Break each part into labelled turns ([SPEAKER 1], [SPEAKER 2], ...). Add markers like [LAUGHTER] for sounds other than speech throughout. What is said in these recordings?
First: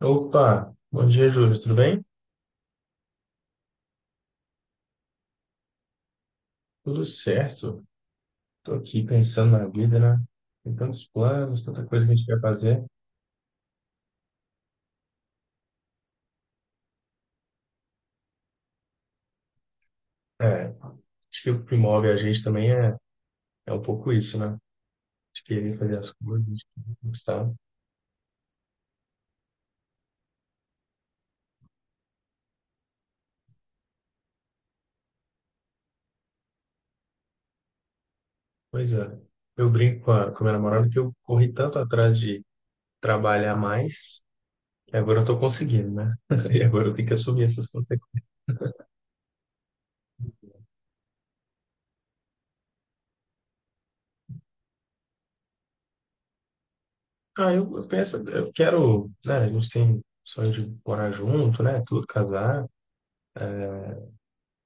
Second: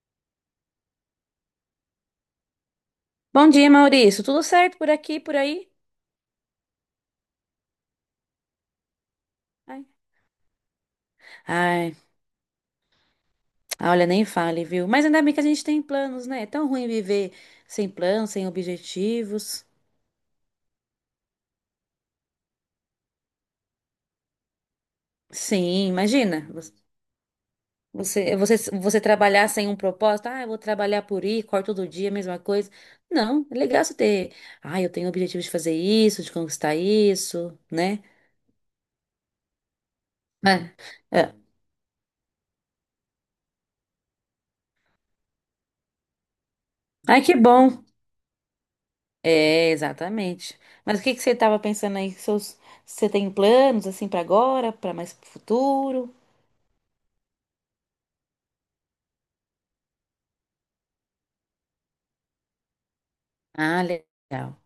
[SPEAKER 1] Opa, bom dia, Júlio. Tudo bem?
[SPEAKER 2] Bom dia, Maurício. Tudo certo por aqui, por aí?
[SPEAKER 1] Tudo certo. Tô aqui pensando na
[SPEAKER 2] Ai,
[SPEAKER 1] vida, né? Tem tantos planos, tanta
[SPEAKER 2] Ai,
[SPEAKER 1] coisa que a gente quer fazer.
[SPEAKER 2] olha, nem fale, viu? Mas ainda bem que a gente tem planos, né? É tão ruim viver sem planos, sem objetivos.
[SPEAKER 1] É, acho que o que move a gente também é um pouco isso, né? De querer
[SPEAKER 2] Sim,
[SPEAKER 1] fazer as
[SPEAKER 2] imagina.
[SPEAKER 1] coisas, de querer conquistar.
[SPEAKER 2] Você trabalhar sem um propósito. Ah, eu vou trabalhar por ir, corto todo dia, mesma coisa. Não, é legal você ter. Ah, eu tenho o objetivo de fazer isso, de conquistar isso, né?
[SPEAKER 1] Pois é. Eu brinco com a minha
[SPEAKER 2] Ah,
[SPEAKER 1] namorada que eu
[SPEAKER 2] é.
[SPEAKER 1] corri tanto atrás de trabalhar mais, que agora eu tô conseguindo, né? [LAUGHS] E agora eu tenho que
[SPEAKER 2] Ai, que
[SPEAKER 1] assumir essas
[SPEAKER 2] bom.
[SPEAKER 1] consequências.
[SPEAKER 2] É, exatamente. Mas o que que você estava pensando aí? Você tem planos assim para agora, para mais pro futuro?
[SPEAKER 1] Ah, eu penso, eu quero, né? A gente tem sonho de morar junto, né? Tudo casar.
[SPEAKER 2] Ah, legal.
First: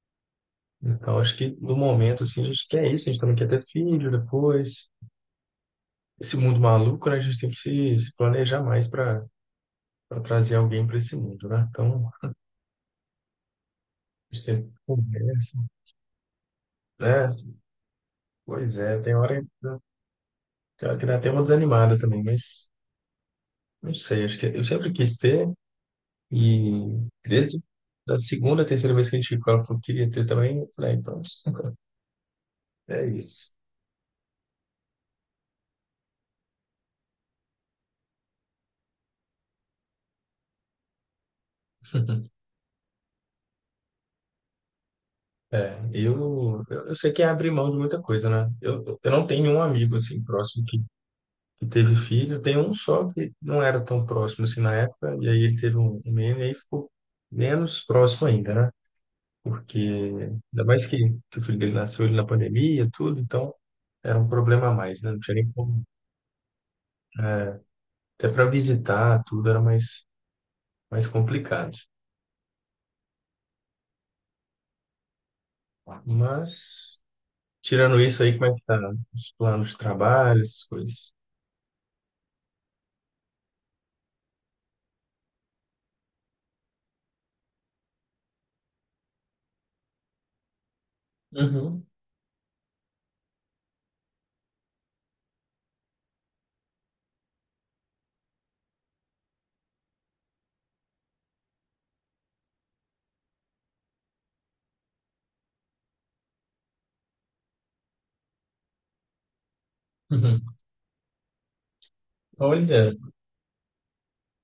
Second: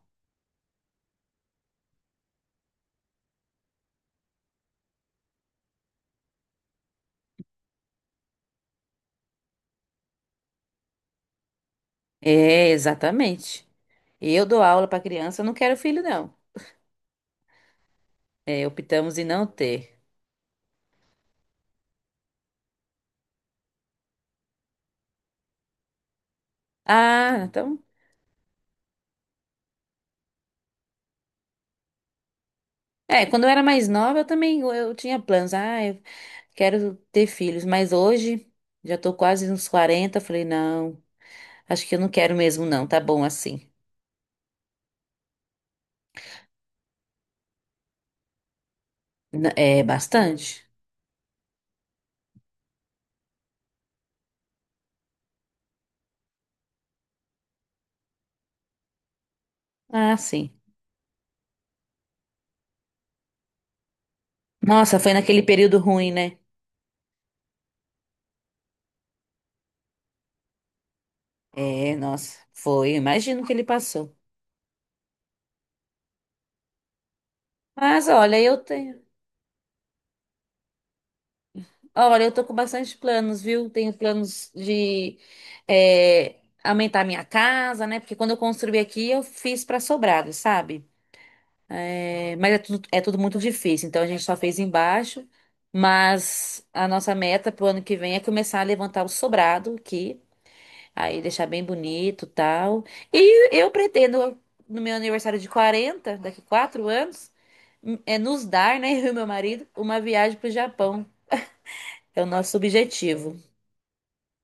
[SPEAKER 1] Então, acho que no momento, assim, a gente quer isso, a gente também quer ter filho depois. Esse mundo maluco, né? A gente tem que se planejar mais para trazer alguém para esse mundo, né? Então,
[SPEAKER 2] É, exatamente.
[SPEAKER 1] a gente
[SPEAKER 2] Eu dou
[SPEAKER 1] sempre
[SPEAKER 2] aula para criança, eu não
[SPEAKER 1] conversa,
[SPEAKER 2] quero filho, não.
[SPEAKER 1] né?
[SPEAKER 2] É,
[SPEAKER 1] Pois é, tem
[SPEAKER 2] optamos em
[SPEAKER 1] hora
[SPEAKER 2] não
[SPEAKER 1] que
[SPEAKER 2] ter.
[SPEAKER 1] tem hora que dá até uma desanimada também, mas não sei, acho que eu sempre quis ter e
[SPEAKER 2] Ah,
[SPEAKER 1] desde
[SPEAKER 2] então.
[SPEAKER 1] da segunda, terceira vez que a gente falou que eu queria ter também, eu falei, "Ah, então, é
[SPEAKER 2] É, quando eu
[SPEAKER 1] isso.
[SPEAKER 2] era mais nova, eu também eu tinha planos. Ah, eu quero ter filhos. Mas hoje, já tô quase nos 40. Falei, não, acho que eu não quero
[SPEAKER 1] [LAUGHS]
[SPEAKER 2] mesmo, não. Tá bom assim.
[SPEAKER 1] É, eu sei que é abrir mão de muita coisa, né? Eu não tenho um
[SPEAKER 2] É
[SPEAKER 1] amigo assim próximo
[SPEAKER 2] bastante.
[SPEAKER 1] que teve filho. Tem um só que não era tão próximo assim na época, e aí ele teve um menino e aí ficou menos próximo ainda, né? Porque
[SPEAKER 2] Ah, sim.
[SPEAKER 1] ainda mais que o filho dele nasceu ele na pandemia, tudo, então era um problema a
[SPEAKER 2] Nossa,
[SPEAKER 1] mais, né?
[SPEAKER 2] foi
[SPEAKER 1] Não tinha
[SPEAKER 2] naquele
[SPEAKER 1] nem
[SPEAKER 2] período
[SPEAKER 1] como.
[SPEAKER 2] ruim, né?
[SPEAKER 1] Até para visitar, tudo era mais complicado.
[SPEAKER 2] É, nossa, foi. Imagino o que ele passou.
[SPEAKER 1] Mas, tirando
[SPEAKER 2] Mas
[SPEAKER 1] isso aí,
[SPEAKER 2] olha,
[SPEAKER 1] como é
[SPEAKER 2] eu
[SPEAKER 1] que tá
[SPEAKER 2] tenho.
[SPEAKER 1] os planos de trabalho, essas coisas?
[SPEAKER 2] Olha, eu tô com bastante planos, viu? Tenho planos de aumentar minha casa, né? Porque quando eu construí aqui, eu fiz para sobrado, sabe?
[SPEAKER 1] Uhum.
[SPEAKER 2] É, mas é tudo muito difícil, então a gente só fez embaixo. Mas a nossa meta pro ano que vem é começar a levantar o sobrado aqui. Aí deixar bem bonito, tal. E eu pretendo, no meu aniversário de 40 daqui 4 anos, nos dar, né, [LAUGHS] eu e meu marido, uma viagem
[SPEAKER 1] Uhum.
[SPEAKER 2] para o Japão. É o nosso
[SPEAKER 1] Olha, que
[SPEAKER 2] objetivo.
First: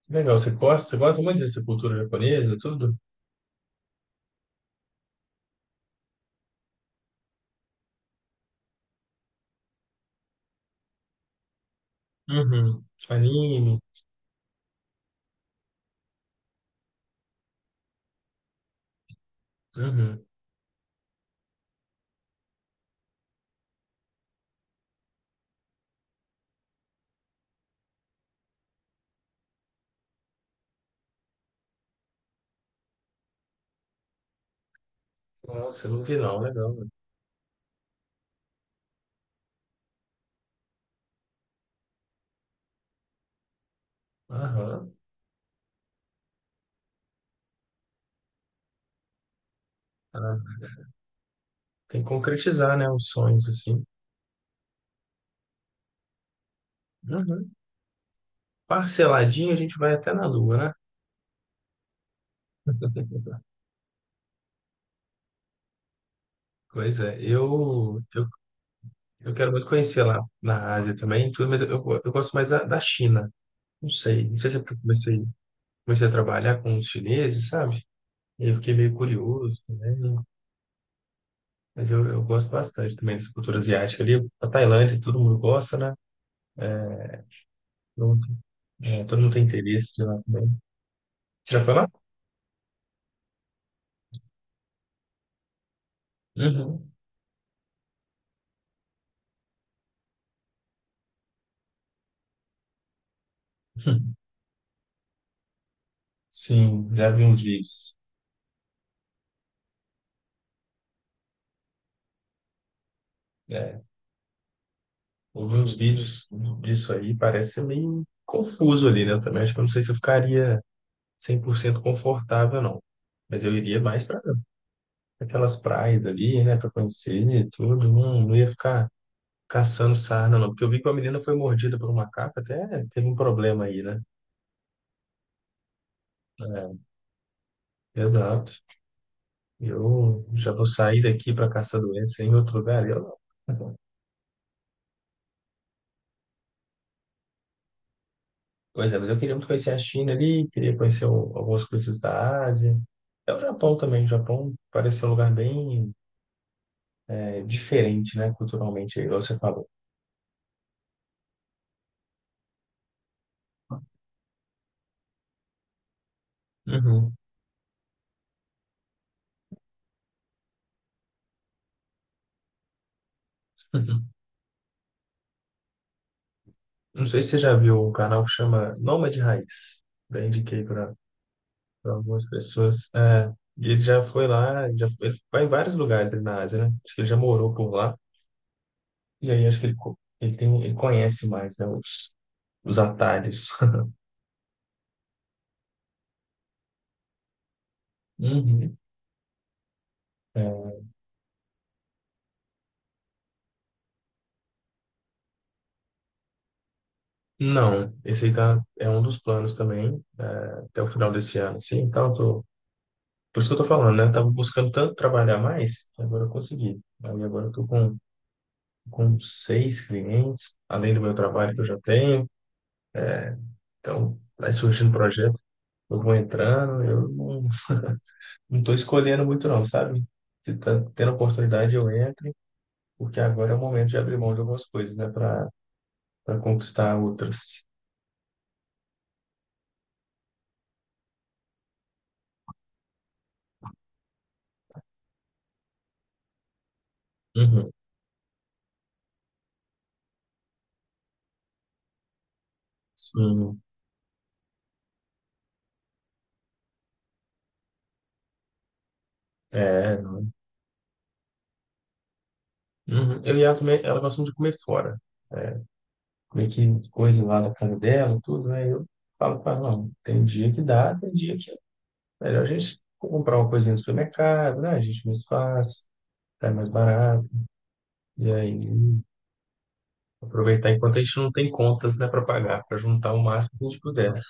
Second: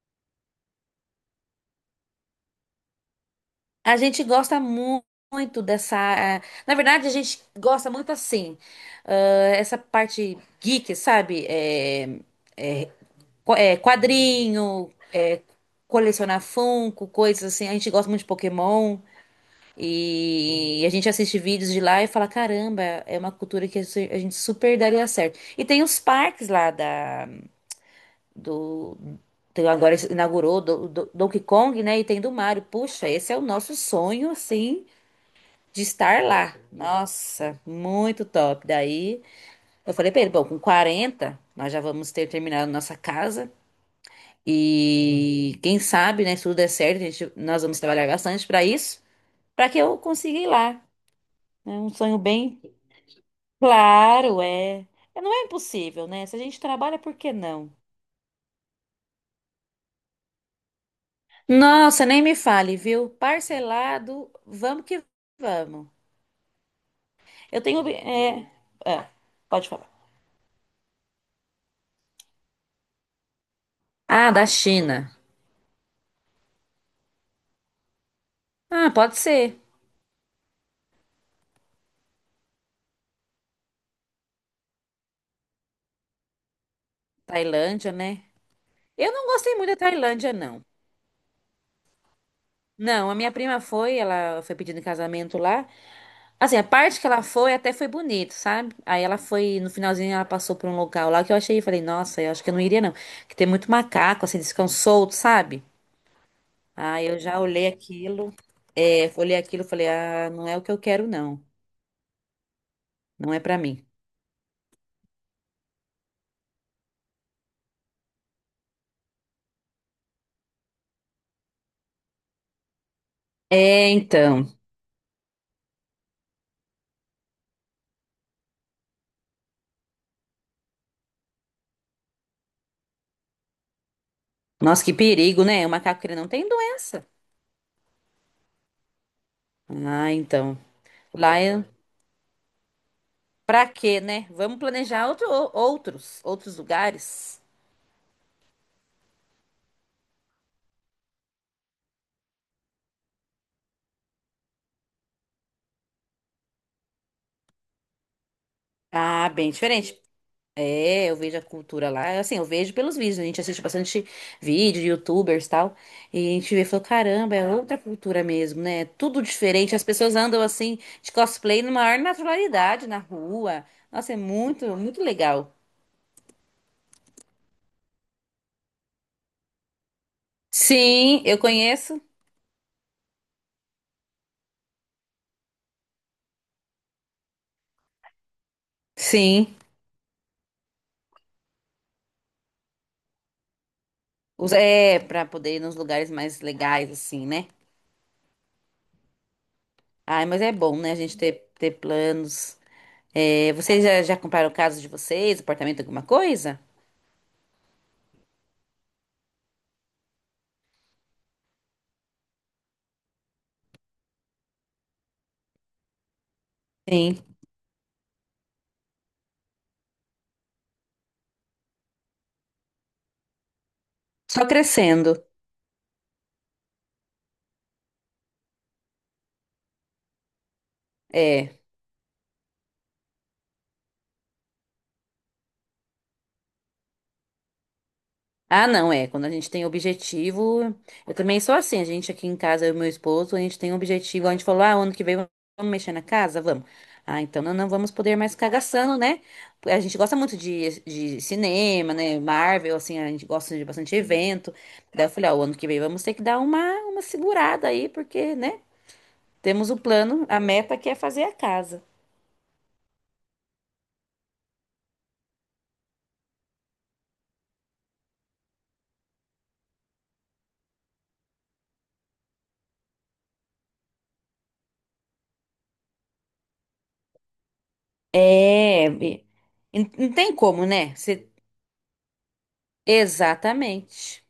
[SPEAKER 1] legal. Você gosta muito dessa cultura japonesa, tudo?
[SPEAKER 2] A gente gosta muito dessa. Na verdade, a gente gosta muito assim, essa parte geek, sabe?
[SPEAKER 1] Uhum. Anime.
[SPEAKER 2] Quadrinho, colecionar Funko, coisas assim. A gente gosta muito de Pokémon.
[SPEAKER 1] Uhum.
[SPEAKER 2] E a gente assiste vídeos de lá e fala, caramba, é uma cultura que a gente super daria certo. E tem os parques lá da do agora inaugurou do Donkey Kong, né? E tem do Mario. Puxa, esse é o nosso sonho, assim, de
[SPEAKER 1] Nossa, eu não vi
[SPEAKER 2] estar
[SPEAKER 1] não,
[SPEAKER 2] lá.
[SPEAKER 1] legal. Mano.
[SPEAKER 2] Nossa, muito top. Daí eu falei pra ele, bom, com 40 nós já vamos ter terminado nossa casa
[SPEAKER 1] Aham.
[SPEAKER 2] e quem sabe, né, se tudo der certo, nós vamos trabalhar bastante pra isso, pra que eu consiga
[SPEAKER 1] Ah,
[SPEAKER 2] ir lá. É um
[SPEAKER 1] tem que
[SPEAKER 2] sonho bem.
[SPEAKER 1] concretizar, né, os sonhos assim.
[SPEAKER 2] Claro, é. É, não é impossível, né? Se a gente trabalha, por que
[SPEAKER 1] Uhum.
[SPEAKER 2] não?
[SPEAKER 1] Parceladinho a gente vai até na Lua, né?
[SPEAKER 2] Nossa, nem me fale, viu?
[SPEAKER 1] [LAUGHS]
[SPEAKER 2] Parcelado, vamos que vamos.
[SPEAKER 1] Pois é,
[SPEAKER 2] Eu tenho.
[SPEAKER 1] eu, eu,
[SPEAKER 2] É, é,
[SPEAKER 1] eu quero muito
[SPEAKER 2] pode falar.
[SPEAKER 1] conhecer lá na Ásia também, tudo, mas eu gosto mais da China. Não sei,
[SPEAKER 2] Ah,
[SPEAKER 1] não
[SPEAKER 2] da
[SPEAKER 1] sei se é porque eu
[SPEAKER 2] China.
[SPEAKER 1] comecei a trabalhar com os chineses, sabe? E eu fiquei
[SPEAKER 2] Ah,
[SPEAKER 1] meio
[SPEAKER 2] pode ser.
[SPEAKER 1] curioso também, né? Mas eu gosto bastante também dessa cultura asiática ali. A Tailândia, todo mundo gosta, né?
[SPEAKER 2] Tailândia,
[SPEAKER 1] Todo
[SPEAKER 2] né?
[SPEAKER 1] mundo, é,
[SPEAKER 2] Eu
[SPEAKER 1] todo
[SPEAKER 2] não
[SPEAKER 1] mundo tem
[SPEAKER 2] gostei muito da
[SPEAKER 1] interesse de lá
[SPEAKER 2] Tailândia,
[SPEAKER 1] também.
[SPEAKER 2] não.
[SPEAKER 1] Você já foi lá?
[SPEAKER 2] Não, a minha prima foi, ela foi pedindo em casamento lá. Assim, a
[SPEAKER 1] Uhum.
[SPEAKER 2] parte que ela foi até foi bonito, sabe? Aí ela foi, no finalzinho, ela passou por um local lá que eu achei, falei, nossa, eu acho que eu não iria, não. Que tem muito macaco, assim, eles ficam soltos, sabe?
[SPEAKER 1] Sim,
[SPEAKER 2] Ah,
[SPEAKER 1] já
[SPEAKER 2] eu
[SPEAKER 1] vi
[SPEAKER 2] já
[SPEAKER 1] uns
[SPEAKER 2] olhei
[SPEAKER 1] vídeos.
[SPEAKER 2] aquilo, e falei, não é o que eu quero, não. Não é pra
[SPEAKER 1] É,
[SPEAKER 2] mim.
[SPEAKER 1] ouvi uns vídeos disso aí, parece ser meio confuso ali, né? Eu também acho que eu não sei se eu ficaria 100% confortável, não. Mas eu iria
[SPEAKER 2] É,
[SPEAKER 1] mais para
[SPEAKER 2] então.
[SPEAKER 1] aquelas praias ali, né? Para conhecer e tudo. Não, não ia ficar caçando sarna, não. Porque eu vi que uma menina foi mordida por um macaco, até teve um problema aí, né?
[SPEAKER 2] Nossa, que perigo, né? O macaco ele não tem doença.
[SPEAKER 1] É, exato.
[SPEAKER 2] Ah,
[SPEAKER 1] Eu já
[SPEAKER 2] então.
[SPEAKER 1] vou sair daqui
[SPEAKER 2] Lá
[SPEAKER 1] para
[SPEAKER 2] é
[SPEAKER 1] caçar doença em outro lugar.
[SPEAKER 2] pra quê, né? Vamos planejar outros lugares.
[SPEAKER 1] Por exemplo, eu queria muito conhecer a China ali, queria conhecer algumas coisas da Ásia. É o Japão também. O Japão parece ser um lugar bem diferente, né, culturalmente, aí, igual
[SPEAKER 2] Ah,
[SPEAKER 1] você
[SPEAKER 2] bem
[SPEAKER 1] falou.
[SPEAKER 2] diferente. É, eu vejo a cultura lá. Assim, eu vejo pelos vídeos. A gente assiste bastante vídeo, de youtubers e tal. E a gente vê e
[SPEAKER 1] Uhum.
[SPEAKER 2] falou,
[SPEAKER 1] Uhum.
[SPEAKER 2] caramba, é outra cultura mesmo, né? Tudo diferente. As pessoas andam assim, de cosplay, na maior naturalidade na rua. Nossa, é
[SPEAKER 1] [LAUGHS]
[SPEAKER 2] muito, muito legal.
[SPEAKER 1] Não sei se você já viu um canal que chama Nômade Raiz. Já indiquei para
[SPEAKER 2] Sim, eu conheço.
[SPEAKER 1] algumas pessoas. É, e ele já foi lá, ele vai em vários lugares ali na Ásia, né? Acho que ele já morou por lá. E aí
[SPEAKER 2] Sim.
[SPEAKER 1] acho que ele tem, ele conhece mais, né, os atalhos.
[SPEAKER 2] É, pra poder ir nos lugares mais legais, assim, né?
[SPEAKER 1] [LAUGHS] Uhum.
[SPEAKER 2] Ai, mas é bom, né? A gente ter, planos. É, vocês já compraram o caso de vocês, apartamento, alguma coisa?
[SPEAKER 1] Não, esse aí tá, é um dos planos também, é, até o final desse ano, assim, então eu tô, por isso que eu tô falando, né, eu tava buscando tanto trabalhar mais, que agora eu consegui, aí
[SPEAKER 2] Sim.
[SPEAKER 1] agora eu tô com seis clientes, além do meu trabalho que eu já tenho, então
[SPEAKER 2] Só
[SPEAKER 1] vai surgindo
[SPEAKER 2] crescendo.
[SPEAKER 1] projeto, eu vou entrando, eu não, não tô escolhendo muito não, sabe? Se tá tendo
[SPEAKER 2] É.
[SPEAKER 1] oportunidade eu entro, porque agora é o momento de abrir mão de algumas coisas, né, para conquistar outras.
[SPEAKER 2] Ah, não, é. Quando a gente tem objetivo. Eu também sou assim. A gente aqui em casa, eu e meu esposo, a gente tem um objetivo. A gente falou, ah, ano que vem vamos mexer na casa? Vamos. Ah, então não, não
[SPEAKER 1] Uhum,
[SPEAKER 2] vamos poder mais ficar gastando, né? A gente gosta muito de cinema, né? Marvel, assim, a gente gosta
[SPEAKER 1] sim,
[SPEAKER 2] de bastante evento. Daí eu falei, ah, o ano que vem vamos ter que dar uma segurada aí, porque, né? Temos o
[SPEAKER 1] é,
[SPEAKER 2] plano, a meta que é fazer a casa.
[SPEAKER 1] Uhum. Eu e ela também, ela gosta muito de comer fora. Comer que coisa lá da casa dela, tudo, né? Eu falo para ela, não, tem dia que dá, tem dia que é melhor a gente comprar uma coisinha no supermercado, né? A gente mais fácil, sai mais barato. E aí,
[SPEAKER 2] É. E não tem como,
[SPEAKER 1] aproveitar
[SPEAKER 2] né?
[SPEAKER 1] enquanto a gente
[SPEAKER 2] Você-
[SPEAKER 1] não tem contas, né, para pagar, para juntar o máximo que a gente puder.
[SPEAKER 2] Exatamente.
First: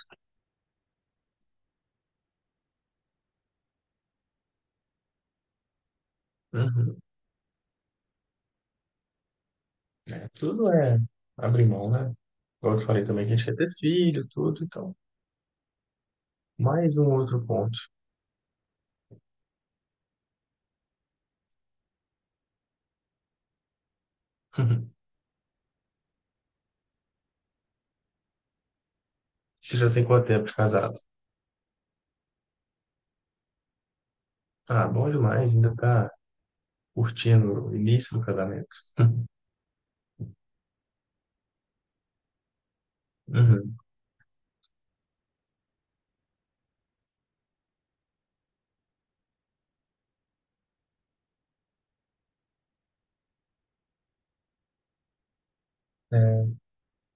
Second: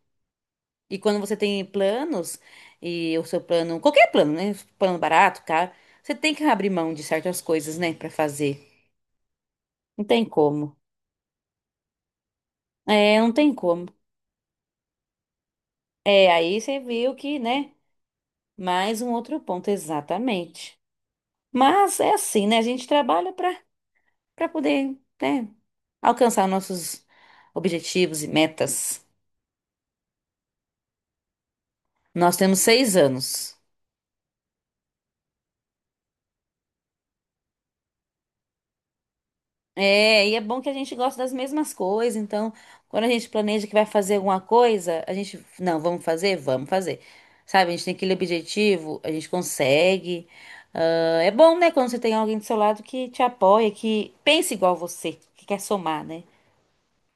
[SPEAKER 2] E quando você tem planos, e o seu plano, qualquer plano, né? Plano barato, caro, você tem que abrir mão
[SPEAKER 1] Uhum.
[SPEAKER 2] de certas coisas, né, pra fazer. Não tem
[SPEAKER 1] É, tudo
[SPEAKER 2] como.
[SPEAKER 1] é abrir mão, né? Igual eu te falei
[SPEAKER 2] É,
[SPEAKER 1] também que
[SPEAKER 2] não
[SPEAKER 1] a gente
[SPEAKER 2] tem
[SPEAKER 1] quer ter
[SPEAKER 2] como.
[SPEAKER 1] filho, tudo, então.
[SPEAKER 2] É, aí você
[SPEAKER 1] Mais um
[SPEAKER 2] viu que,
[SPEAKER 1] outro
[SPEAKER 2] né?
[SPEAKER 1] ponto.
[SPEAKER 2] Mais um outro ponto, exatamente. Mas é assim, né? A gente trabalha pra para poder,
[SPEAKER 1] [LAUGHS]
[SPEAKER 2] né, alcançar nossos objetivos e metas.
[SPEAKER 1] Você já tem quanto tempo de casado?
[SPEAKER 2] Nós temos 6 anos.
[SPEAKER 1] Ah, bom demais, ainda tá curtindo o início do casamento. [LAUGHS]
[SPEAKER 2] É, e é bom que a gente gosta das mesmas coisas, então quando a gente planeja que
[SPEAKER 1] Uhum.
[SPEAKER 2] vai fazer alguma coisa, a gente, não, vamos fazer? Vamos fazer. Sabe, a gente tem aquele objetivo, a gente consegue. Ah, é bom, né, quando você tem alguém do seu lado que te apoia, que pensa igual você, que quer somar,
[SPEAKER 1] É,
[SPEAKER 2] né?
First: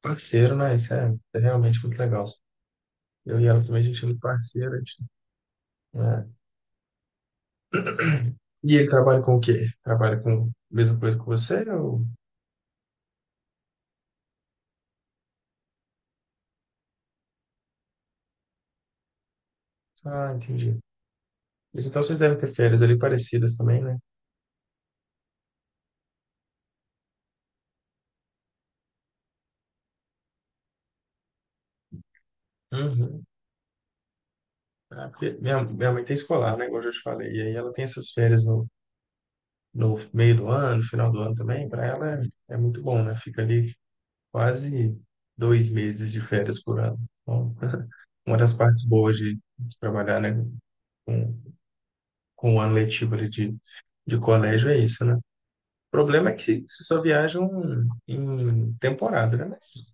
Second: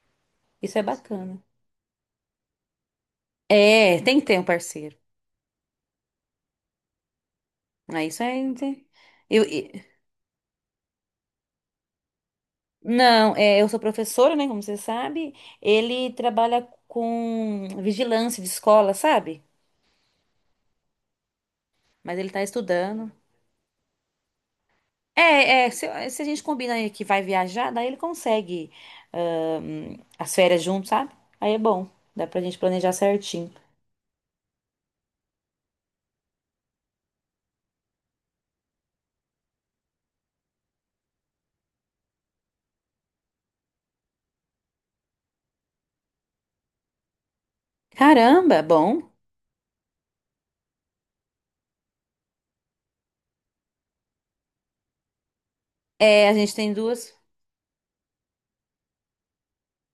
[SPEAKER 1] parceiro, né?
[SPEAKER 2] Isso é
[SPEAKER 1] Isso é
[SPEAKER 2] bacana.
[SPEAKER 1] realmente muito legal. Eu e ela também, a
[SPEAKER 2] É,
[SPEAKER 1] gente é muito
[SPEAKER 2] tem que ter um
[SPEAKER 1] parceira.
[SPEAKER 2] parceiro.
[SPEAKER 1] Né?
[SPEAKER 2] Ah, isso é.
[SPEAKER 1] E ele trabalha com o
[SPEAKER 2] Eu,
[SPEAKER 1] quê?
[SPEAKER 2] e-
[SPEAKER 1] Trabalha com a mesma coisa que você? Ou.
[SPEAKER 2] não, eu sou professora, né? Como você sabe, ele trabalha com vigilância de escola, sabe?
[SPEAKER 1] Ah, entendi. Mas então
[SPEAKER 2] Mas
[SPEAKER 1] vocês
[SPEAKER 2] ele
[SPEAKER 1] devem
[SPEAKER 2] tá
[SPEAKER 1] ter férias ali
[SPEAKER 2] estudando.
[SPEAKER 1] parecidas também, né?
[SPEAKER 2] É, é, se a gente combina aí que vai viajar, daí ele consegue as férias junto, sabe? Aí é bom, dá pra gente planejar
[SPEAKER 1] Uhum.
[SPEAKER 2] certinho.
[SPEAKER 1] Ah, porque minha mãe tem escolar, né? Igual eu já te falei. E aí ela tem essas férias no meio do ano, no final do ano também. Para ela é muito bom, né? Fica ali quase 2 meses de férias por ano. Então, uma das
[SPEAKER 2] Caramba,
[SPEAKER 1] partes
[SPEAKER 2] bom.
[SPEAKER 1] boas de trabalhar, né, com, com o ano letivo ali de colégio é isso, né? O
[SPEAKER 2] É,
[SPEAKER 1] problema é
[SPEAKER 2] a
[SPEAKER 1] que
[SPEAKER 2] gente
[SPEAKER 1] se,
[SPEAKER 2] tem
[SPEAKER 1] se só
[SPEAKER 2] duas.
[SPEAKER 1] viajam em temporada, né? Mas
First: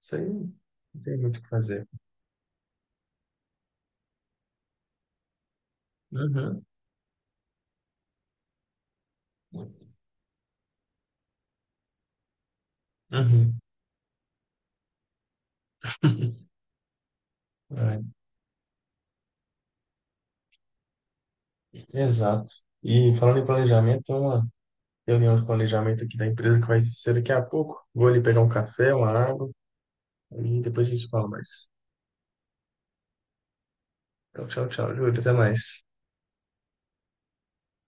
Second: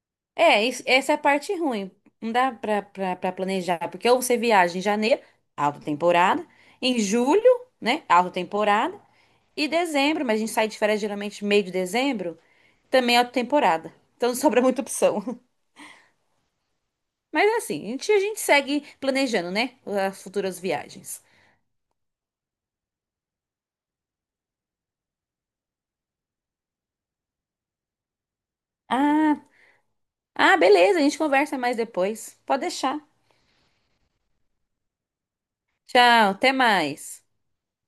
[SPEAKER 1] isso aí não
[SPEAKER 2] É, essa é
[SPEAKER 1] tem
[SPEAKER 2] a
[SPEAKER 1] muito o que
[SPEAKER 2] parte
[SPEAKER 1] fazer.
[SPEAKER 2] ruim. Não dá pra planejar, porque ou você viaja em janeiro, alta temporada,
[SPEAKER 1] Uhum,
[SPEAKER 2] em julho, né, alta temporada, e dezembro, mas a gente sai de férias geralmente meio de dezembro, também é alta
[SPEAKER 1] uhum.
[SPEAKER 2] temporada. Então [LAUGHS] não sobra muita opção.
[SPEAKER 1] [LAUGHS]
[SPEAKER 2] Mas assim, a gente segue planejando, né? As futuras viagens.
[SPEAKER 1] É, exato. E falando em planejamento, tem uma reunião de planejamento aqui da empresa que vai ser daqui a pouco. Vou ali pegar um café, uma
[SPEAKER 2] Ah,
[SPEAKER 1] água,
[SPEAKER 2] Ah,
[SPEAKER 1] e depois a
[SPEAKER 2] beleza, a
[SPEAKER 1] gente
[SPEAKER 2] gente
[SPEAKER 1] fala
[SPEAKER 2] conversa
[SPEAKER 1] mais.
[SPEAKER 2] mais depois. Pode deixar.
[SPEAKER 1] Então, tchau, tchau, Júlio. Até mais.
[SPEAKER 2] Tchau, até mais.